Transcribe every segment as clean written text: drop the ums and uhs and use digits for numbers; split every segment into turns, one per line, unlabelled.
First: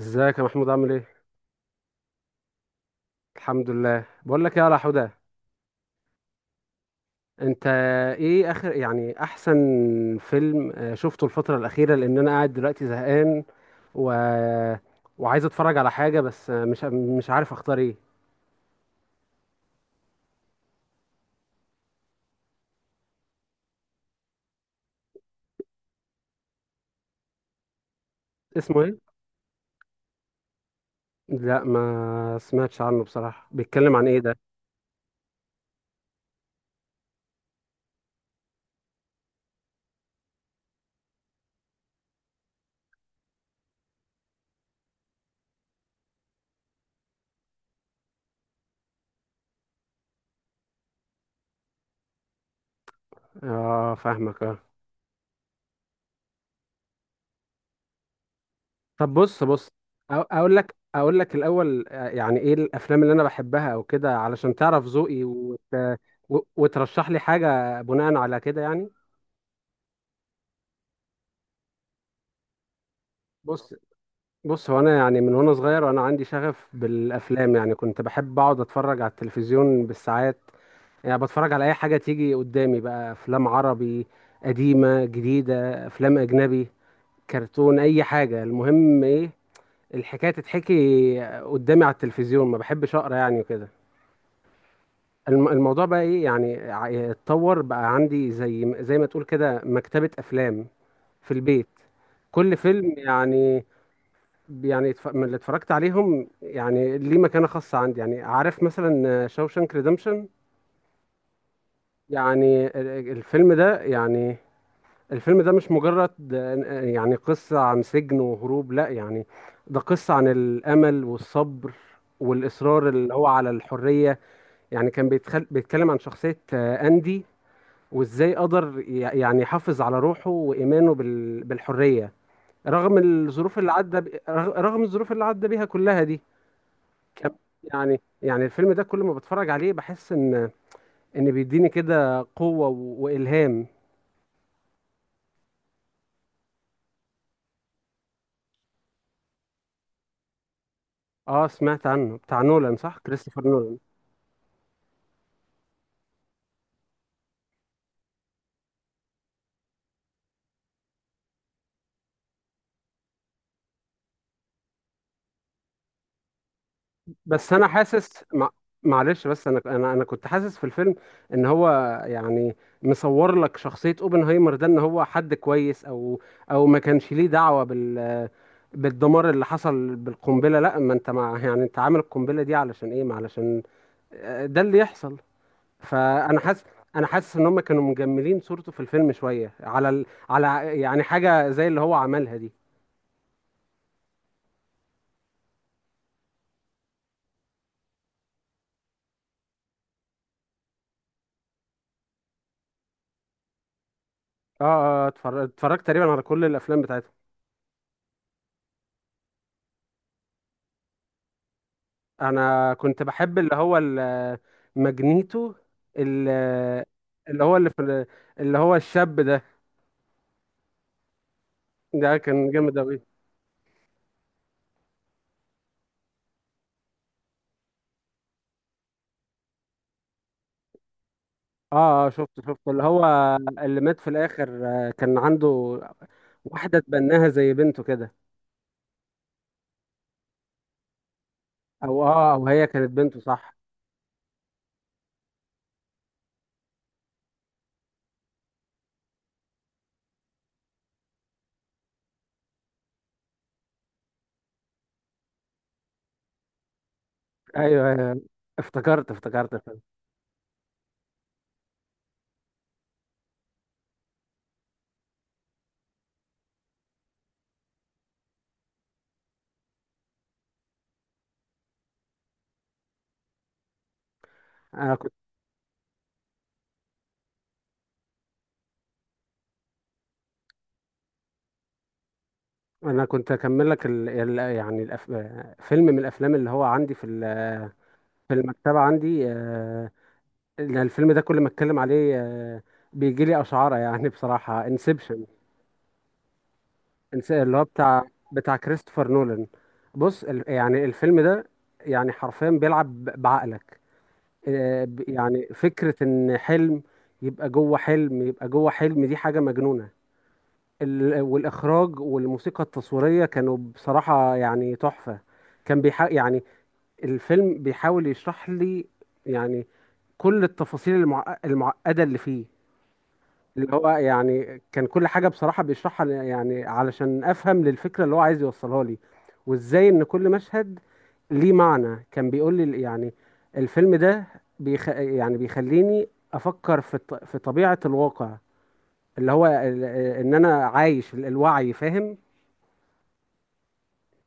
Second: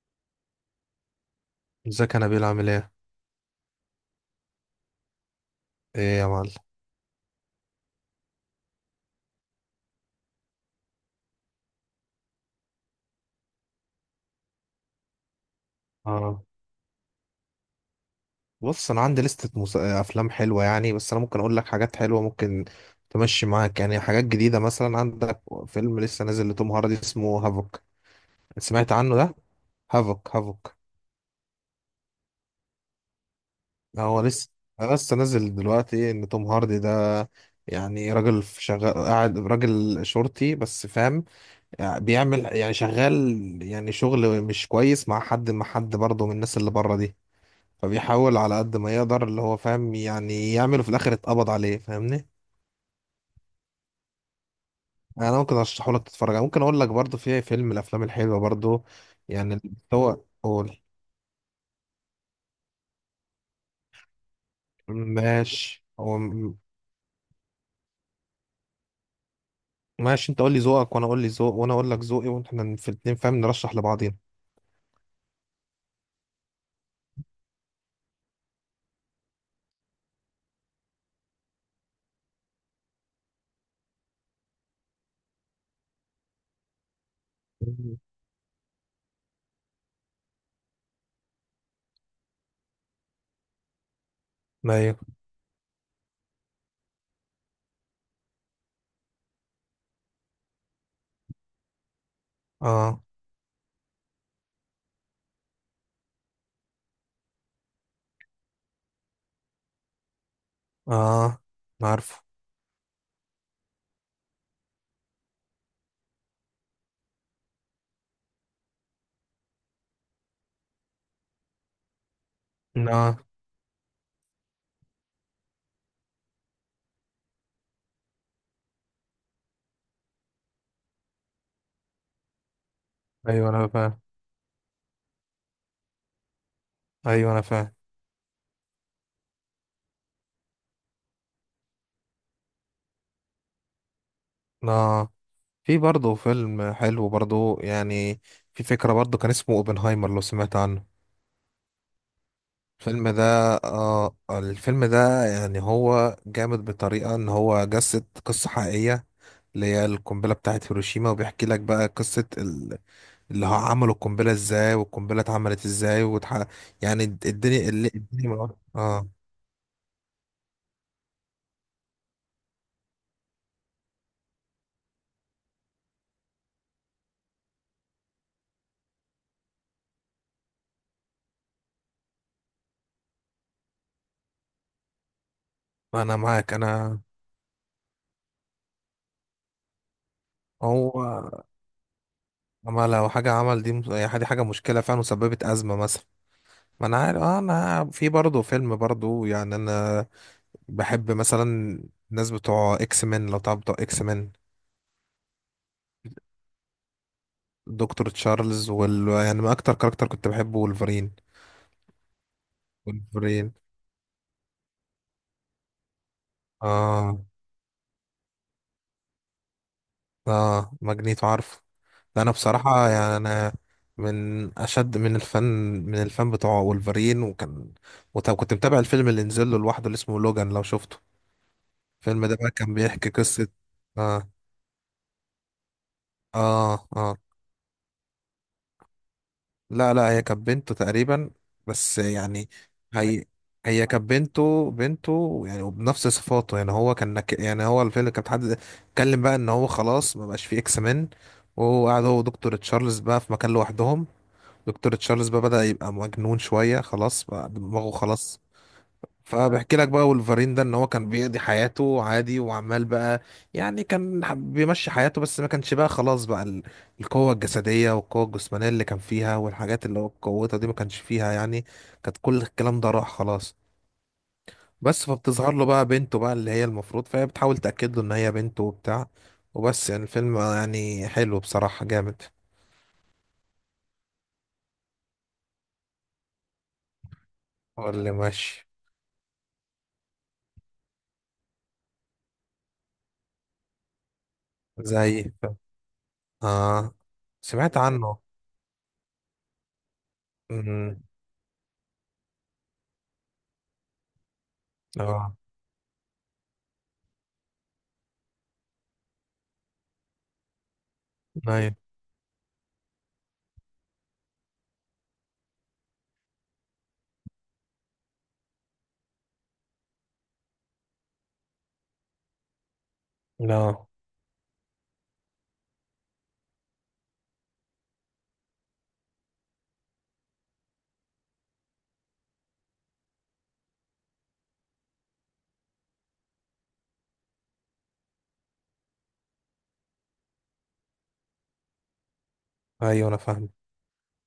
ازيك يا محمود؟ عامل ايه؟
ازيك، انا بيل عامل ايه؟
الحمد لله. بقول لك ايه يا حودة،
ايه يا معلم؟
انت ايه اخر يعني احسن فيلم شفته الفترة الأخيرة؟ لان انا قاعد دلوقتي زهقان و... وعايز اتفرج على حاجة،
اه.
بس مش عارف اختار ايه.
بص، انا عندي لستة افلام حلوه يعني، بس انا ممكن اقول لك حاجات حلوه ممكن تمشي معاك يعني. حاجات جديده مثلا، عندك فيلم لسه نازل لتوم هاردي اسمه هافوك.
اسمه
سمعت
ايه؟
عنه ده؟ هافوك هافوك.
لا، ما سمعتش عنه بصراحة. بيتكلم عن ايه
هو
ده؟
لسه لسه نازل دلوقتي، ان توم هاردي ده يعني راجل في شغال، قاعد راجل شرطي بس، فاهم؟ يعني بيعمل يعني شغال، يعني شغل مش كويس مع حد برضه من الناس اللي بره دي. فبيحاول على قد ما يقدر اللي هو فاهم يعني يعمله، في الاخر اتقبض عليه، فاهمني؟
اه فاهمك، اه.
يعني انا ممكن ارشحه لك تتفرج عليه. ممكن اقول لك برضو في فيلم من الافلام الحلوه برضو،
طب بص
يعني
بص
اللي هو
اقول لك
قول.
اقول لك الاول يعني ايه الافلام اللي انا بحبها او كده، علشان تعرف ذوقي
ماشي،
وترشح لي حاجة بناء على كده، يعني.
ماشي، انت قول لي ذوقك وانا اقول لك ذوقي، واحنا في الاتنين فاهم
بص
نرشح لبعضينا.
بص، هو انا يعني من وانا صغير انا عندي شغف بالافلام. يعني كنت بحب اقعد اتفرج على التلفزيون بالساعات، يعني بتفرج على اي حاجه تيجي قدامي. بقى افلام عربي قديمه جديده، افلام اجنبي، كرتون،
مم.
اي حاجه. المهم ايه؟ الحكايه تتحكي قدامي على التلفزيون. ما بحبش اقرا يعني وكده.
ايوه.
الموضوع بقى ايه يعني، اتطور بقى عندي زي ما تقول كده مكتبه افلام في البيت. كل فيلم
اه
يعني، يعني من اللي اتفرجت عليهم يعني ليه مكانة خاصة عندي، يعني عارف مثلا شاوشانك ريدمشن.
اه، أنا عارفه.
يعني الفيلم ده يعني، الفيلم ده مش مجرد يعني قصة عن سجن وهروب، لا يعني. ده قصة عن الأمل والصبر والإصرار اللي
اه.
هو على الحرية. يعني كان بيتكلم عن شخصية أندي، وإزاي قدر يعني يحافظ على روحه وإيمانه بالحرية، رغم
ايوه
الظروف
انا
اللي
فاهم.
عدى رغم الظروف اللي عدى بيها كلها دي. كم-
ايوه انا فاهم.
يعني، يعني الفيلم ده كل ما بتفرج عليه بحس ان ان بيديني كده قوة والهام.
اه، في برضه فيلم حلو برضه يعني، في فكرة برضه، كان اسمه اوبنهايمر، لو سمعت عنه.
اه سمعت عنه، بتاع نولان، صح؟
الفيلم ده،
كريستوفر نولان.
آه الفيلم ده يعني هو جامد بطريقة، ان هو جسد قصة حقيقية اللي هي القنبلة بتاعت هيروشيما، وبيحكي لك بقى قصة اللي هو عملوا القنبلة ازاي، والقنبلة اتعملت ازاي، يعني
بس انا
الدنيا
حاسس
اه
معلش، بس انا انا كنت حاسس في الفيلم ان هو يعني مصور لك شخصية اوبنهايمر ده ان هو حد كويس، او او ما كانش ليه دعوة بال بالدمار اللي حصل بالقنبلة. لا، ما انت مع يعني، انت عامل القنبلة دي علشان ايه؟ ما علشان ده اللي يحصل.
انا
فانا
معاك
حاسس،
انا.
انا حاسس ان هم كانوا مجملين صورته في الفيلم شويه على على
هو
يعني حاجه زي اللي هو عملها دي.
اما لو حاجة عمل دي يعني دي حاجة مشكلة فعلا وسببت أزمة مثلا، ما انا عارف. انا في برضه فيلم برضه يعني، انا بحب مثلا الناس بتوع اكس مان، لو تعرف بتوع اكس مان.
اه اه اتفرجت تقريبا على كل الافلام بتاعته.
دكتور تشارلز وال يعني، ما اكتر كاركتر كنت بحبه ولفرين.
انا كنت بحب
ولفرين.
اللي هو ماجنيتو، ال-
اه
اللي هو اللي في ال- اللي هو الشاب ده،
اه، ماجنيتو عارف.
ده
لا، انا
كان جامد
بصراحة
اوي.
يعني انا من اشد من الفن بتوع ولفرين. وكان، وطب كنت متابع الفيلم اللي نزل له لوحده اللي اسمه لوجان، لو شفته.
اه اه
الفيلم ده
شفته
بقى
شفته
كان
اللي هو،
بيحكي قصة.
اللي مات في
اه
الاخر كان عنده
اه
واحده
اه.
تبناها زي بنته كده.
لا لا، هي كانت بنته تقريبا، بس
او اه او
يعني.
هي كانت بنته،
هي
صح.
هي كانت بنته، بنته يعني، وبنفس صفاته يعني. هو كان يعني هو الفيلم كان حد اتكلم بقى ان هو خلاص ما بقاش فيه اكس مان، وهو قاعد هو ودكتور تشارلز بقى في مكان لوحدهم. دكتور تشارلز بقى بدأ يبقى مجنون شوية، خلاص بقى
ايوه،
دماغه
ايوه، أيوه.
خلاص.
افتكرت
فبحكي
الفيلم.
لك بقى، ولفرين ده ان هو كان بيقضي حياته عادي، وعمال بقى يعني، بيمشي حياته، بس ما كانش بقى خلاص بقى القوة الجسدية والقوة الجسمانية اللي كان فيها والحاجات اللي هو قوتها دي ما كانش فيها يعني، كانت كل الكلام ده راح خلاص.
انا
بس فبتظهر له بقى بنته بقى، اللي هي المفروض، فهي بتحاول تأكد له ان هي بنته وبتاع. وبس يعني الفيلم يعني حلو بصراحة، جامد.
انا كنت اكمل لك يعني فيلم من الافلام اللي هو عندي في
هو اللي
في
ماشي.
المكتبه عندي. إن الفيلم ده كل ما اتكلم عليه بيجي لي اشعاره. يعني بصراحه انسبشن،
زي، اه
اللي هو
سمعت
بتاع
عنه.
بتاع كريستوفر نولان. بص يعني
امم.
الفيلم ده يعني حرفيا بيلعب بعقلك.
اه.
يعني فكره ان حلم يبقى جوه حلم يبقى جوه حلم، دي حاجه مجنونه.
ايوه.
والاخراج والموسيقى التصويريه كانوا بصراحه يعني تحفه. كان بيحق يعني، الفيلم بيحاول يشرح لي يعني كل التفاصيل المعقدة اللي فيه، اللي
لا.
هو يعني كان كل حاجة بصراحة بيشرحها يعني علشان أفهم للفكرة اللي هو عايز يوصلها لي، وإزاي إن كل مشهد ليه معنى. كان بيقول لي يعني الفيلم ده يعني بيخليني أفكر في في طبيعة الواقع، اللي هو إن أنا عايش الوعي، فاهم.
ايوه انا فاهم.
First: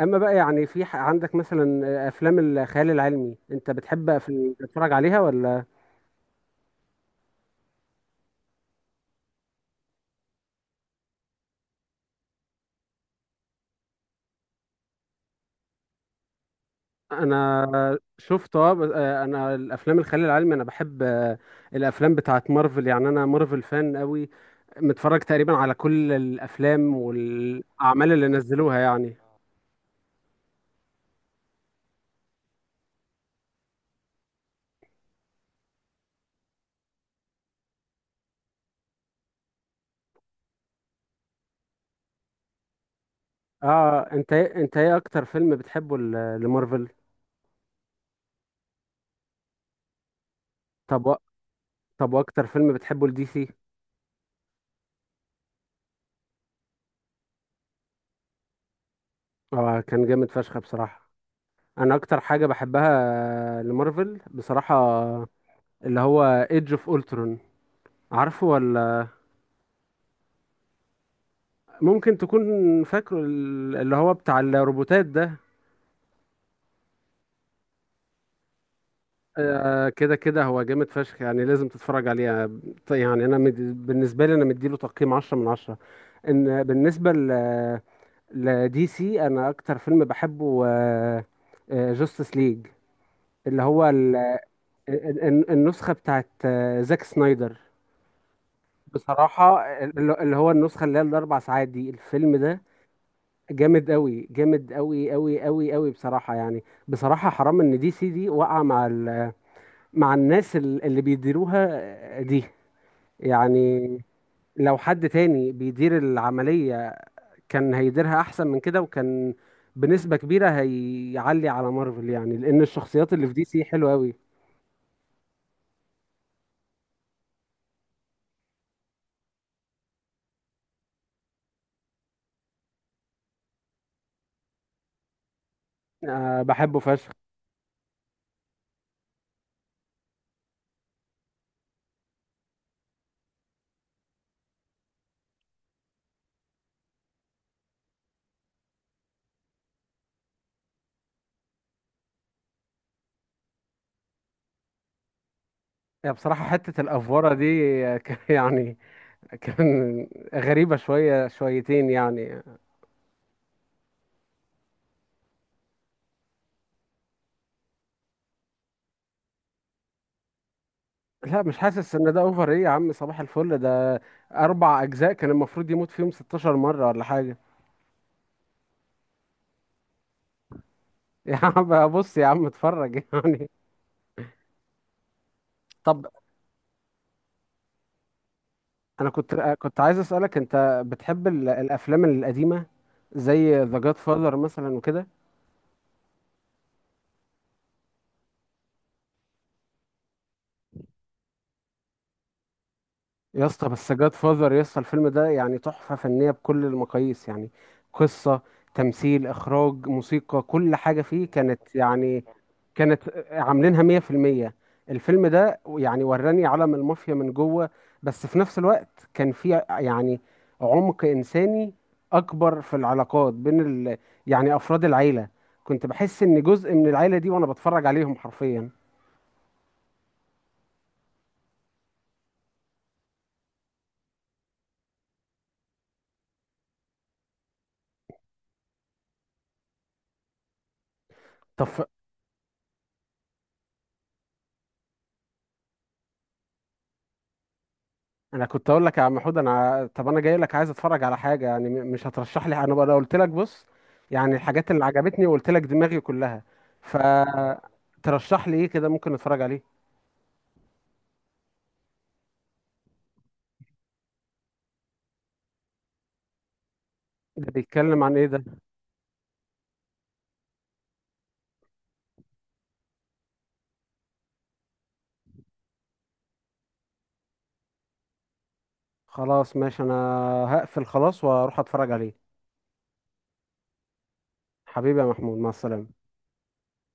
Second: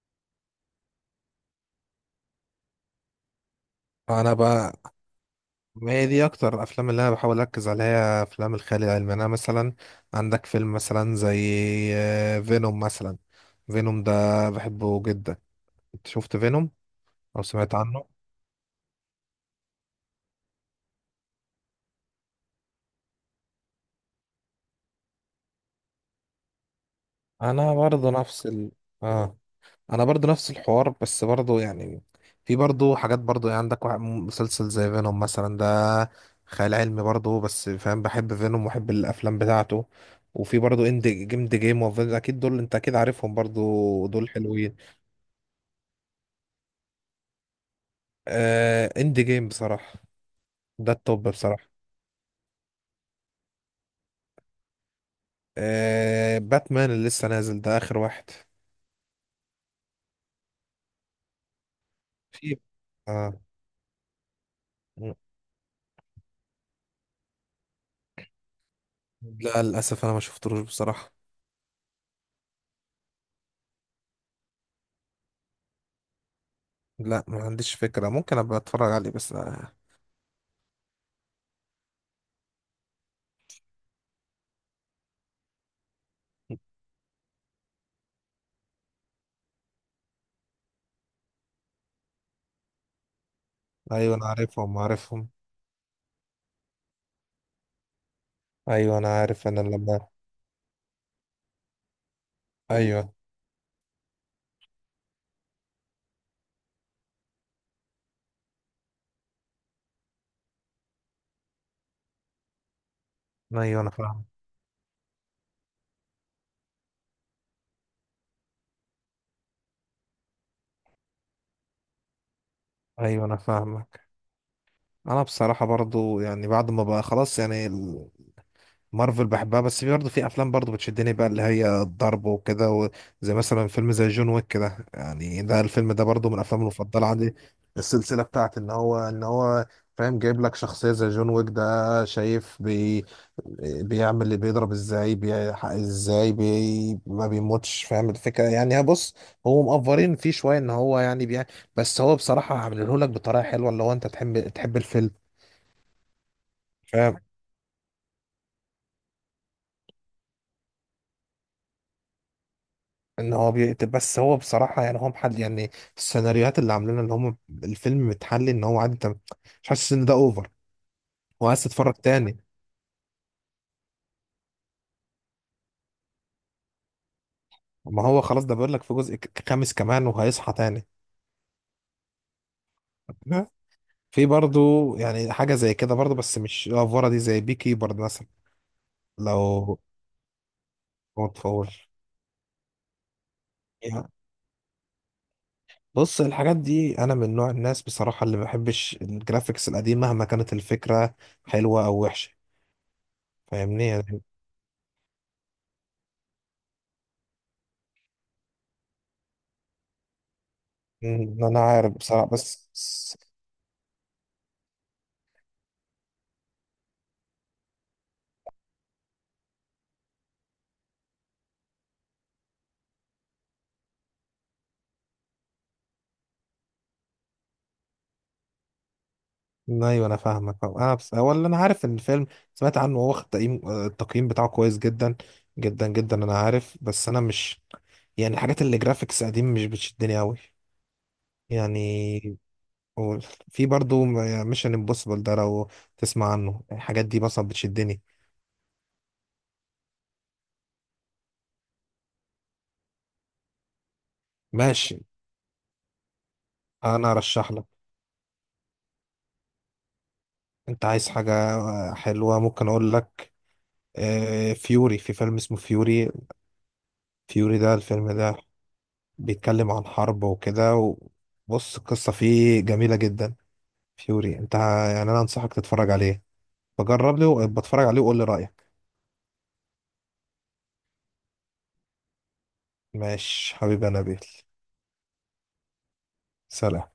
أما بقى يعني في عندك مثلا أفلام الخيال العلمي، أنت بتحب
انا بقى،
تتفرج عليها ولا؟
ما هي دي اكتر الافلام اللي انا بحاول اركز عليها، هي افلام الخيال العلمي. انا مثلا عندك فيلم مثلا زي، فينوم مثلا. فينوم ده بحبه جدا. انت شفت فينوم او سمعت
انا
عنه؟
شفت، اه، انا الافلام الخيال العلمي انا بحب الافلام بتاعت مارفل. يعني انا مارفل فان قوي، متفرج تقريبا على كل الافلام
انا برضه
والاعمال اللي نزلوها يعني.
اه، انا برضو نفس الحوار، بس برضو يعني في برضو حاجات برضو يعني، عندك مسلسل زي فينوم مثلا ده، خيال علمي برضو بس، فاهم؟ بحب فينوم وبحب الافلام بتاعته. وفي برضو اند جيم، دي جيم اكيد دول، انت اكيد عارفهم برضو،
اه
دول
انت انت
حلوين.
ايه اكتر فيلم بتحبه لمارفل؟
آه اند جيم بصراحة، ده
طب
التوب بصراحة.
طب واكتر فيلم بتحبه لدي سي؟
آه باتمان اللي لسه نازل ده، اخر واحد.
اه كان جامد فشخ بصراحة. انا اكتر حاجة
في
بحبها
آه،
لمارفل بصراحة اللي هو ايدج اوف اولترون، عارفه ولا؟
لا للاسف انا ما شفتلوش بصراحة.
ممكن تكون فاكره اللي هو بتاع الروبوتات ده.
لا ما عنديش فكرة، ممكن ابقى اتفرج عليه بس آه.
كده كده، هو جامد فشخ يعني لازم تتفرج عليه. يعني انا بالنسبه لي انا مديله تقييم 10 من 10. ان بالنسبه ل لدي سي، انا اكتر فيلم بحبه جاستس ليج، اللي هو
ايوه انا عارفهم عارفهم.
النسخه بتاعت زاك سنايدر.
ايوه انا عارف
بصراحه
انا لما.
اللي هو النسخه اللي هي الاربع ساعات دي، الفيلم ده
ايوه
جامد قوي، جامد قوي قوي قوي قوي بصراحة. يعني بصراحة حرام ان دي سي دي وقع مع مع الناس اللي بيديروها دي،
ايوه
يعني.
انا فاهم.
لو حد تاني بيدير العملية كان هيديرها احسن من كده، وكان بنسبة كبيرة هيعلي على مارفل، يعني لان الشخصيات
ايوه
اللي في
انا
دي سي حلوة
فاهمك.
قوي.
انا بصراحه برضو يعني بعد ما بقى خلاص يعني مارفل بحبها، بس في برضه في افلام برضه بتشدني بقى، اللي هي الضرب وكده، و زي مثلا فيلم زي جون ويك كده يعني، ده الفيلم ده برضه من
أه
الافلام
بحبه
المفضله
فشخ.
عندي. السلسله بتاعت ان هو فاهم، جايب لك شخصيه زي جون ويك ده، شايف بي بيعمل اللي بيضرب ازاي، بيحقق ازاي، بي ما بيموتش، فاهم الفكره يعني؟ هي بص، هو مقفرين فيه شويه ان هو يعني بيع، بس هو بصراحه عامله لك بطريقه حلوه اللي هو انت تحب الفيلم
يعني بصراحة حتة
فاهم،
الأفورة دي يعني كان غريبة شوية شويتين يعني.
ان هو بيقتل بس، هو بصراحه يعني هو محل يعني السيناريوهات اللي عاملينها ان هم الفيلم متحلي ان هو عادي، انت مش حاسس ان ده اوفر
لا مش
وعايز تتفرج
حاسس ان ده
تاني.
اوفر. ايه يا عم صباح الفل ده؟ اربع اجزاء كان المفروض يموت فيهم 16 مرة ولا حاجة.
ما هو خلاص ده بيقول لك في جزء خامس كمان، وهيصحى تاني.
يا عم بص يا عم اتفرج
لا،
يعني.
في برضو يعني حاجه زي كده
طب
برضو بس مش الافوره دي، زي بي كيبر مثلا.
انا كنت
لو
كنت عايز اسألك، انت بتحب
ما تفوش
الافلام القديمة زي ذا جاد
يعني،
فاذر مثلا وكده؟
بص الحاجات دي انا من نوع الناس بصراحه اللي ما بحبش الجرافيكس القديم مهما كانت الفكره حلوه او وحشه،
يا اسطى،
فاهمني
بس جاد
يعني؟
فازر يا اسطى، الفيلم ده يعني تحفة فنية بكل المقاييس يعني. قصة، تمثيل، إخراج، موسيقى، كل حاجة فيه كانت
انا عارف
يعني،
بصراحه بس.
كانت عاملينها مية في المية. الفيلم ده يعني وراني عالم المافيا من جوه، بس في نفس الوقت كان فيه يعني عمق إنساني أكبر في العلاقات بين ال يعني أفراد العيلة. كنت بحس إن جزء من العيلة دي وأنا بتفرج عليهم حرفيا.
ايوه انا فاهمك فاهم. انا بس هو اللي انا عارف ان الفيلم، سمعت عنه، هو واخد تقييم، التقييم بتاعه كويس جدا جدا جدا، انا عارف، بس انا مش يعني، الحاجات اللي جرافيكس قديم مش بتشدني قوي
طب
يعني. و، في برضو ميشن امبوسيبل ده، لو تسمع عنه، الحاجات دي مثلا بتشدني.
انا كنت اقول لك يا عم حود، انا طب انا جاي لك عايز اتفرج على حاجه، يعني مش هترشح لي حاجة؟ انا بقى أنا قلت لك بص يعني الحاجات اللي
ماشي
عجبتني، وقلت لك دماغي كلها،
انا ارشح لك.
فترشح لي ايه كده ممكن اتفرج عليه؟
انت عايز حاجة حلوة ممكن اقول لك، فيوري، في فيلم اسمه فيوري.
ده
فيوري ده،
بيتكلم
الفيلم
عن ايه
ده
ده؟
بيتكلم عن حرب وكده، وبص القصة فيه جميلة جدا. فيوري، يعني انا انصحك تتفرج عليه. فجرب لي وبتفرج عليه وقول لي رأيك.
خلاص ماشي، انا هقفل خلاص واروح اتفرج عليه.
ماشي حبيبي يا نبيل.
حبيبي يا محمود، مع السلامه.
سلام.